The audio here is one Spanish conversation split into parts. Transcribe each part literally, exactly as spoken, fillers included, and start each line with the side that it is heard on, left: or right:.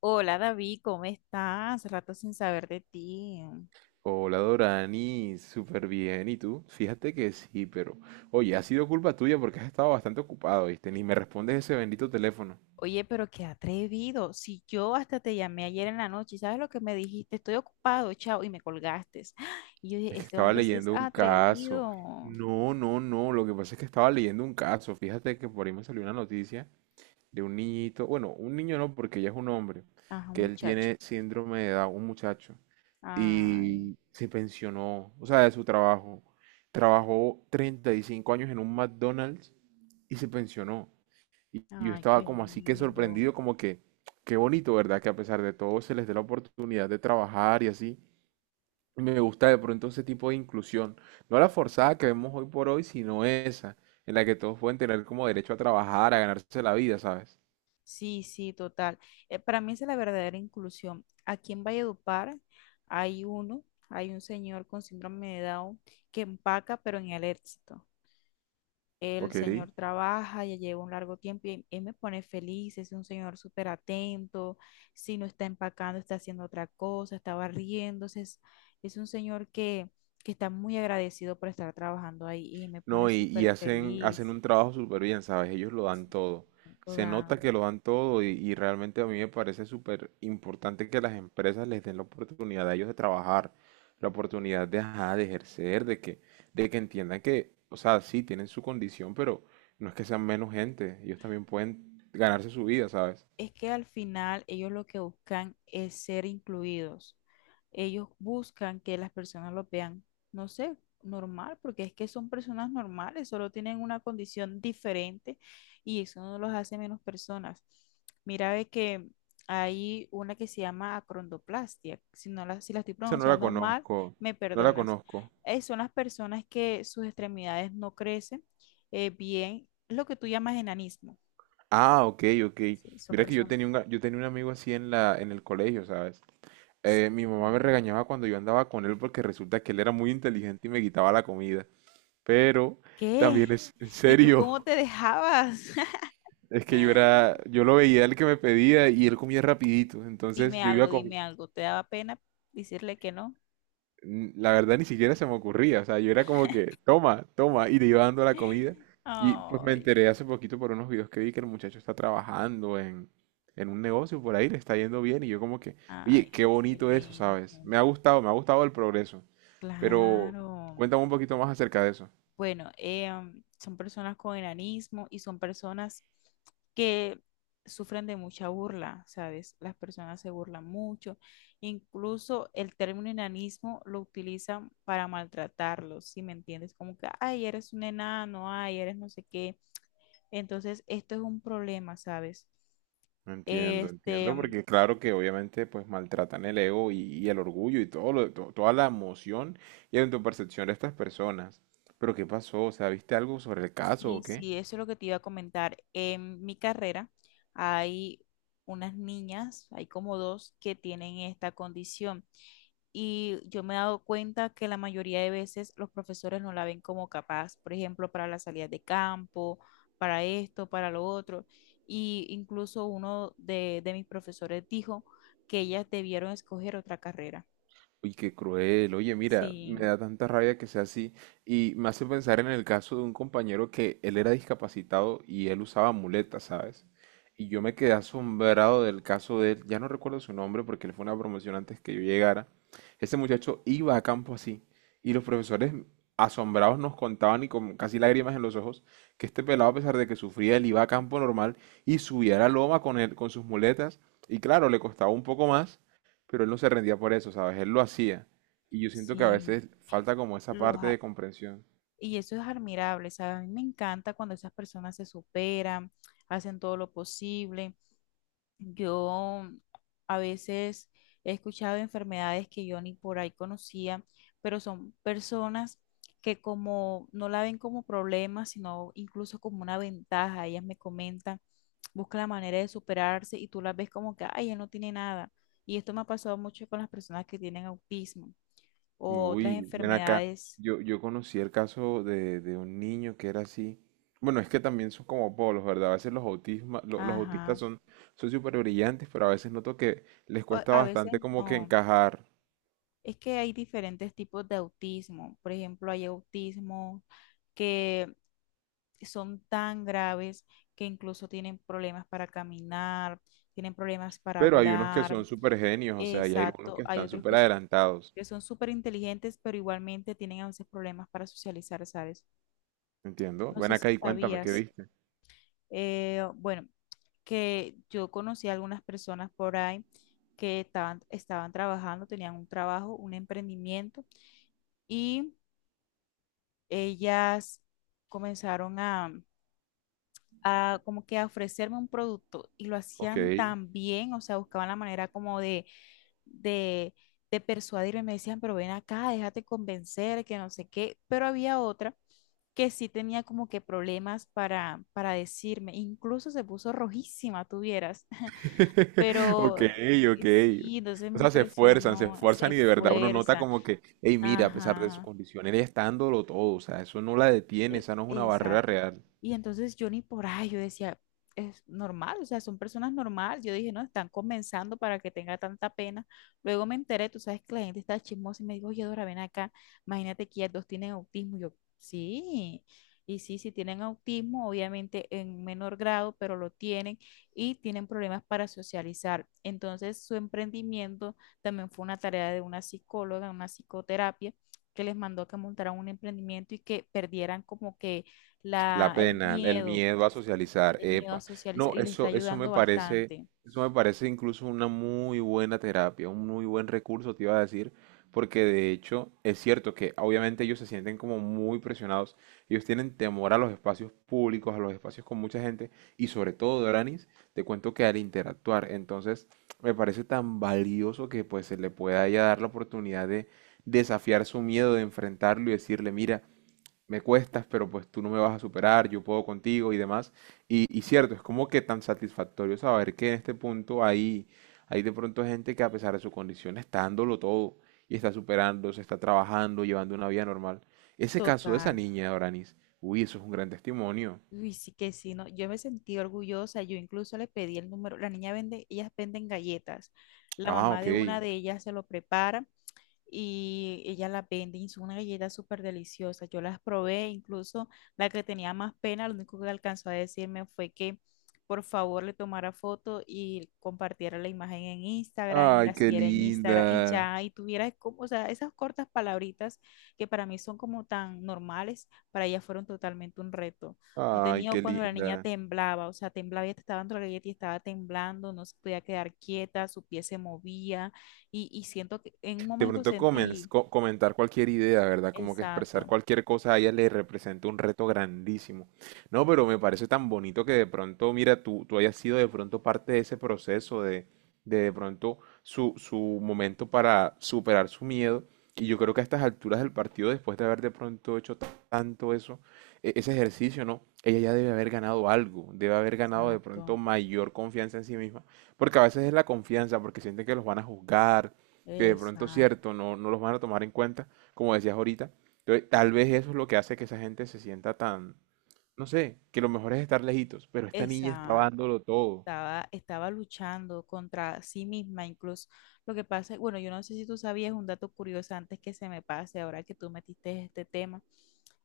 left: Hola David, ¿cómo estás? Rato sin saber de ti.
right: Hola Dorani, súper bien. ¿Y tú? Fíjate que sí, pero oye, ha sido culpa tuya porque has estado bastante ocupado, ¿viste? Ni me respondes ese bendito teléfono.
left: Oye, pero qué atrevido. Si yo hasta te llamé ayer en la noche, y ¿sabes lo que me dijiste? Estoy ocupado, chao, y me colgaste. Y yo dije,
right: Es que
left: este
right: estaba
left: hombre sí es
right: leyendo un caso.
left: atrevido.
right: No, no, no. Lo que pasa es que estaba leyendo un caso. Fíjate que por ahí me salió una noticia de un niñito. Bueno, un niño no, porque ya es un hombre.
left: Ajá, un
right: Que él
left: muchacho.
right: tiene síndrome de Down, un muchacho.
left: Ay,
right: Y se pensionó, o sea, de su trabajo. Trabajó treinta y cinco años en un McDonald's y se pensionó. Y y yo
left: ay,
right: estaba
left: qué
right: como así que
left: lindo.
right: sorprendido, como que, qué bonito, ¿verdad? Que a pesar de todo se les dé la oportunidad de trabajar y así. Y me gusta de pronto ese tipo de inclusión. No la forzada que vemos hoy por hoy, sino esa, en la que todos pueden tener como derecho a trabajar, a ganarse la vida, ¿sabes?
left: Sí, sí, total. Eh, para mí esa es la verdadera inclusión. Aquí en Valledupar hay uno, hay un señor con síndrome de Down que empaca, pero en el éxito. El
right: Ok.
left: señor trabaja, ya lleva un largo tiempo y él me pone feliz, es un señor súper atento, si no está empacando, está haciendo otra cosa, está barriéndose, es, es un señor que, que está muy agradecido por estar trabajando ahí y me pone
right: No, y, y
left: súper
right: hacen, hacen
left: feliz.
right: un trabajo súper bien, ¿sabes? Ellos lo dan todo. Se nota
left: Toda.
right: que lo dan todo y, y realmente a mí me parece súper importante que las empresas les den la oportunidad a ellos de trabajar, la oportunidad de, ajá, de ejercer, de que, de que entiendan que, o sea, sí, tienen su condición, pero no es que sean menos gente. Ellos también pueden ganarse su vida, ¿sabes?
left: es que al final ellos lo que buscan es ser incluidos. Ellos buscan que las personas lo vean, no sé, normal, porque es que son personas normales, solo tienen una condición diferente y eso no los hace menos personas. Mira, ve que hay una que se llama acrondoplastia. Si no la, si la estoy
right: Esa no la
left: pronunciando mal,
right: conozco,
left: me
right: no la
left: perdonas.
right: conozco.
left: Eh, son las personas que sus extremidades no crecen eh, bien, lo que tú llamas enanismo.
right: Ah, ok, ok.
left: Sí, son
right: Mira que yo
left: personas.
right: tenía un, yo tenía un amigo así en la, en el colegio, ¿sabes? Eh,
left: Sí.
right: mi mamá me regañaba cuando yo andaba con él porque resulta que él era muy inteligente y me quitaba la comida. Pero también
left: ¿Qué?
right: es en
left: ¿Y tú cómo
right: serio,
left: te dejabas?
right: es que yo era, yo lo veía el que me pedía y él comía rapidito. Entonces
left: Dime
right: yo
left: algo,
right: iba con,
left: dime algo. ¿Te daba pena decirle que no?
right: n- la verdad ni siquiera se me ocurría. O sea, yo era como que, toma, toma, y le iba dando la comida. Y pues me
left: Ay,
right: enteré hace poquito por unos videos que vi que el muchacho está trabajando en, en un negocio por ahí, le está yendo bien. Y yo como que,
left: ay,
right: oye, qué bonito eso, ¿sabes?
left: excelente.
right: Me ha gustado, me ha gustado el progreso. Pero
left: Claro.
right: cuéntame un poquito más acerca de eso.
left: Bueno, em, son personas con enanismo y son personas que sufren de mucha burla, ¿sabes? Las personas se burlan mucho. Incluso el término enanismo lo utilizan para maltratarlos, ¿si me entiendes? Como que, ay, eres un enano, ay, eres no sé qué. Entonces, esto es un problema, ¿sabes?
right: Entiendo,
left: Este,
right: entiendo,
left: em,
right: porque claro que obviamente pues maltratan el ego y, y el orgullo y todo lo- to- toda la emoción y tu percepción de estas personas. Pero ¿qué pasó? O sea, ¿viste algo sobre el caso
left: Sí,
right: o qué?
left: sí, eso es lo que te iba a comentar. En mi carrera hay unas niñas, hay como dos que tienen esta condición y yo me he dado cuenta que la mayoría de veces los profesores no la ven como capaz, por ejemplo, para las salidas de campo, para esto, para lo otro. Y incluso uno de, de mis profesores dijo que ellas debieron escoger otra carrera.
right: Uy, qué cruel. Oye, mira, me
left: Sí,
right: da tanta rabia que sea así. Y me hace pensar en el caso de un compañero que él era discapacitado y él usaba muletas, ¿sabes? Y yo me quedé asombrado del caso de él. Ya no recuerdo su nombre porque él fue una promoción antes que yo llegara. Ese muchacho iba a campo así. Y los profesores asombrados nos contaban y con casi lágrimas en los ojos que este pelado, a pesar de que sufría, él iba a campo normal y subía la loma con él, con sus muletas. Y claro, le costaba un poco más pero él no se rendía por eso, ¿sabes? Él lo hacía. Y yo siento que a
left: sí.
right: veces falta como esa
left: los,
right: parte de
left: a-
right: comprensión.
left: Y eso es admirable, ¿sabes? A mí me encanta cuando esas personas se superan, hacen todo lo posible. Yo mm, a veces he escuchado enfermedades que yo ni por ahí conocía, pero son personas que como no la ven como problema, sino incluso como una ventaja. Ellas me comentan, buscan la manera de superarse y tú las ves como que, ay, ella no tiene nada. Y esto me ha pasado mucho con las personas que tienen autismo o otras
right: Uy, ven acá.
left: enfermedades.
right: Yo, yo conocí el caso de, de un niño que era así. Bueno, es que también son como polos, ¿verdad? A veces los autisma, lo- los autistas
left: Ajá.
right: son son súper brillantes, pero a veces noto que les
left: o-
right: cuesta
left: A veces
right: bastante como que
left: no.
right: encajar.
left: Es que hay diferentes tipos de autismo. Por ejemplo, hay autismo que son tan graves que incluso tienen problemas para caminar, tienen problemas para
right: Pero hay unos que
left: hablar.
right: son súper genios, o sea, y hay algunos
left: Exacto.
right: que
left: Hay
right: están
left: otros
right: súper
left: que son
right: adelantados.
left: que son súper inteligentes, pero igualmente tienen a veces problemas para socializar, ¿sabes?
right: Entiendo.
left: No
right: Ven
left: sé
right: acá
left: si
right: y cuéntame qué
left: sabías,
right: viste.
left: eh, bueno, que yo conocí a algunas personas por ahí que estaban, estaban trabajando, tenían un trabajo, un emprendimiento y ellas comenzaron a, a como que a ofrecerme un producto y lo
right: Ok.
left: hacían tan bien, o sea, buscaban la manera como de, de, de persuadirme, me decían, pero ven acá, déjate convencer, que no sé qué, pero había otra que sí tenía como que problemas para, para decirme, incluso se puso rojísima, tuvieras,
right: Ok,
left: pero
right: ok.
left: sí, entonces
right: O
left: me
right: sea, se esfuerzan, se
left: impresionó,
right: esfuerzan
left: se
right: y de verdad uno nota
left: fuerza,
right: como que, hey, mira, a pesar de su
left: ajá.
right: condición, él está dándolo todo, o sea, eso no la detiene,
left: Eh,
right: esa no es una barrera
left: Exacto.
right: real.
left: Y entonces yo ni por ahí, yo decía, es normal, o sea, son personas normales. Yo dije, no, están comenzando para que tenga tanta pena. Luego me enteré, tú sabes que la gente está chismosa y me dijo, oye, Dora, ven acá, imagínate que ellas dos tienen autismo. Yo, sí, y sí, sí tienen autismo, obviamente en menor grado, pero lo tienen y tienen problemas para socializar. Entonces su emprendimiento también fue una tarea de una psicóloga, una psicoterapia que les mandó que montaran un emprendimiento y que perdieran como que
right: La
left: la, el
right: pena, el
left: miedo,
right: miedo a socializar,
left: el miedo a
right: epa. No,
left: socializar y les está
right: eso, eso me
left: ayudando
right: parece,
left: bastante.
right: eso me parece incluso una muy buena terapia, un muy buen recurso, te iba a decir, porque de hecho es cierto que obviamente ellos se sienten como muy presionados, ellos tienen temor a los espacios públicos, a los espacios con mucha gente, y sobre todo, Doranis, te cuento que al interactuar, entonces me parece tan valioso que pues se le pueda ya dar la oportunidad de desafiar su miedo, de enfrentarlo y decirle, mira, me cuestas, pero pues tú no me vas a superar, yo puedo contigo y demás. Y, y cierto, es como que tan satisfactorio saber que en este punto hay, hay de pronto gente que a pesar de su condición está dándolo todo y está superando, se está trabajando, llevando una vida normal. Ese caso de esa
left: Total.
right: niña, Doranis, uy, eso es un gran testimonio.
left: Uy, sí que sí, no, yo me sentí orgullosa, yo incluso le pedí el número, la niña vende, ellas venden galletas, la
right: Ah,
left: mamá
right: ok.
left: de una de ellas se lo prepara y ella las vende y son unas galletas súper deliciosas. Yo las probé, incluso la que tenía más pena, lo único que alcanzó a decirme fue que por favor le tomara foto y compartiera la imagen en Instagram y
right: Ay,
left: la
right: qué
left: siguiera en Instagram y
right: linda.
left: ya, y tuviera como, o sea, esas cortas palabritas que para mí son como tan normales, para ella fueron totalmente un reto. No
right: Ay,
left: tenía
right: qué
left: cuando la niña
right: linda.
left: temblaba, o sea, temblaba y te estaba dando la galleta y estaba temblando, no se podía quedar quieta, su pie se movía y, y siento que en un
right: De
left: momento
right: pronto comenz-
left: sentí,
right: co- comentar cualquier idea, ¿verdad? Como que expresar
left: exacto,
right: cualquier cosa a ella le representa un reto grandísimo. No, pero me parece tan bonito que de pronto, mira, tú, tú hayas sido de pronto parte de ese proceso de, de de pronto su, su momento para superar su miedo. Y yo creo que a estas alturas del partido, después de haber de pronto hecho ta- tanto eso, e- ese ejercicio, ¿no? Ella ya debe haber ganado algo, debe haber ganado de pronto
left: exacto,
right: mayor confianza en sí misma, porque a veces es la confianza, porque sienten que los van a juzgar que de pronto,
left: exacto,
right: cierto, no, no los van a tomar en cuenta, como decías ahorita. Entonces, tal vez eso es lo que hace que esa gente se sienta tan, no sé, que lo mejor es estar lejitos, pero esta niña estaba
left: exacto.
right: dándolo todo.
left: estaba, estaba luchando contra sí misma, incluso lo que pasa, bueno, yo no sé si tú sabías un dato curioso antes que se me pase, ahora que tú metiste este tema,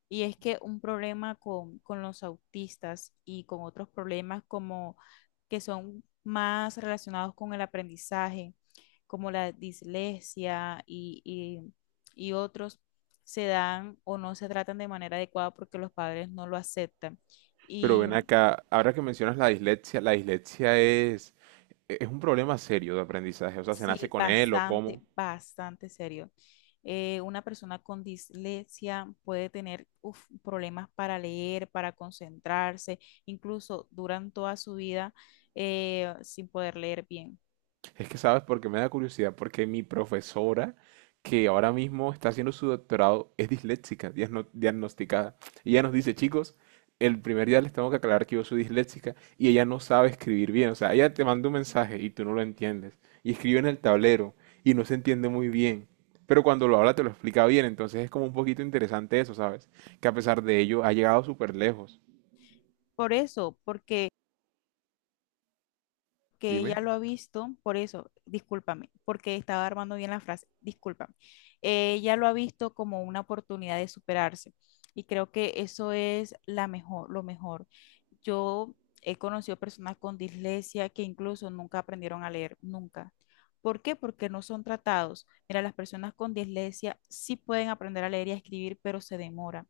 left: y es que un problema con, con los autistas y con otros problemas como que son más relacionados con el aprendizaje, como la dislexia y, y y otros, se dan o no se tratan de manera adecuada porque los padres no lo aceptan.
right: Pero
left: Y
right: ven acá, ahora que mencionas la dislexia, la dislexia es, es un problema serio de aprendizaje, o sea, ¿se nace
left: Sí,
right: con él o
left: bastante,
right: cómo?
left: bastante serio. Eh, una persona con dislexia puede tener uf, problemas para leer, para concentrarse, incluso duran toda su vida eh, sin poder leer bien.
right: Es que sabes porque me da curiosidad, porque mi profesora, que ahora mismo está haciendo su doctorado, es disléxica, diagno- diagnosticada. Y ella nos dice, chicos, el primer día les tengo que aclarar que yo soy disléxica y ella no sabe escribir bien. O sea, ella te manda un mensaje y tú no lo entiendes. Y escribe en el tablero y no se entiende muy bien. Pero cuando lo habla te lo explica bien, entonces es como un poquito interesante eso, ¿sabes? Que a pesar de ello ha llegado súper lejos.
left: Por eso, porque que
right: Dime.
left: ella lo ha visto, por eso, discúlpame, porque estaba armando bien la frase, discúlpame. Eh, ella lo ha visto como una oportunidad de superarse y creo que eso es la mejor, lo mejor. Yo he conocido personas con dislexia que incluso nunca aprendieron a leer, nunca. ¿Por qué? Porque no son tratados. Mira, las personas con dislexia sí pueden aprender a leer y a escribir, pero se demora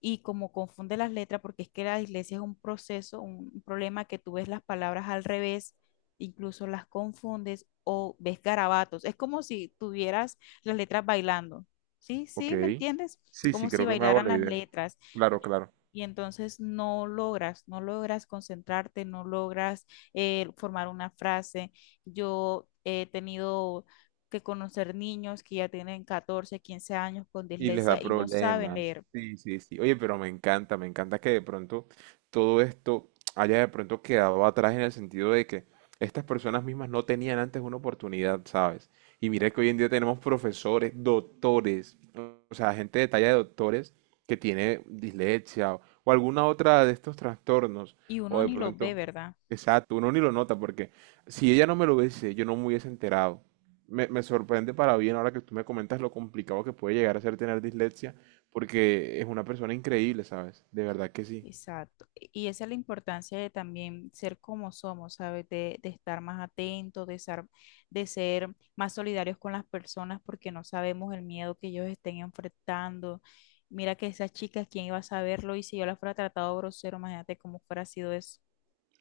left: y como confunde las letras, porque es que la dislexia es un proceso, un, un problema que tú ves las palabras al revés, incluso las confundes o ves garabatos. Es como si tuvieras las letras bailando. ¿Sí?
right: Ok.
left: ¿Sí? ¿Me entiendes?
right: Sí, sí,
left: Como si
right: creo que me hago
left: bailaran
right: la
left: las
right: idea.
left: letras.
right: Claro,
left: Y
right: claro.
left: y entonces no logras, no logras concentrarte, no logras eh, formar una frase. Yo he tenido que conocer niños que ya tienen catorce quince años con
right: Y les da
left: dislexia y no saben
right: problemas.
left: leer.
right: Sí, sí, sí. Oye, pero me encanta, me encanta que de pronto todo esto haya de pronto quedado atrás en el sentido de que estas personas mismas no tenían antes una oportunidad, ¿sabes? Y mira que hoy en día tenemos profesores, doctores, o o sea, gente de talla de doctores que tiene dislexia o, o alguna otra de estos trastornos,
left: Y
right: o
left: uno
right: de
left: ni los ve,
right: pronto,
left: ¿verdad?
right: exacto, uno ni lo nota porque si ella no me lo hubiese, yo no me hubiese enterado me, me sorprende para bien ahora que tú me comentas lo complicado que puede llegar a ser tener dislexia, porque es una persona increíble, ¿sabes? De verdad que sí.
left: Exacto. Y esa es la importancia de también ser como somos, ¿sabes? De, de estar más atentos, de ser, de ser más solidarios con las personas porque no sabemos el miedo que ellos estén enfrentando. Mira que esas chicas, ¿quién iba a saberlo? Y si yo las fuera tratado grosero, imagínate cómo fuera sido eso.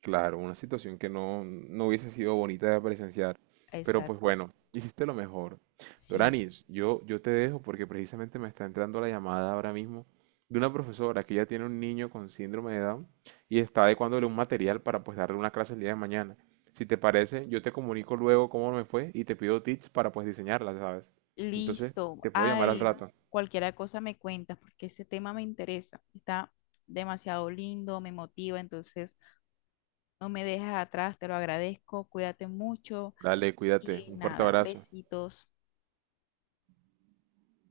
right: Claro, una situación que no, no hubiese sido bonita de presenciar. Pero pues
left: Exacto.
right: bueno, hiciste lo mejor.
left: Sí.
right: Doranis, yo, yo te dejo porque precisamente me está entrando la llamada ahora mismo de una profesora que ya tiene un niño con síndrome de Down y está adecuándole un material para pues darle una clase el día de mañana. Si te parece, yo te comunico luego cómo me fue y te pido tips para pues diseñarla, ¿sabes? Entonces,
left: Listo.
right: te puedo llamar al
left: Ay,
right: rato.
left: cualquier cosa me cuentas porque ese tema me interesa. Está demasiado lindo, me motiva, entonces, no me dejes atrás, te lo agradezco, cuídate mucho
right: Dale, cuídate.
left: y
right: Un fuerte
left: nada,
right: abrazo.
left: besitos.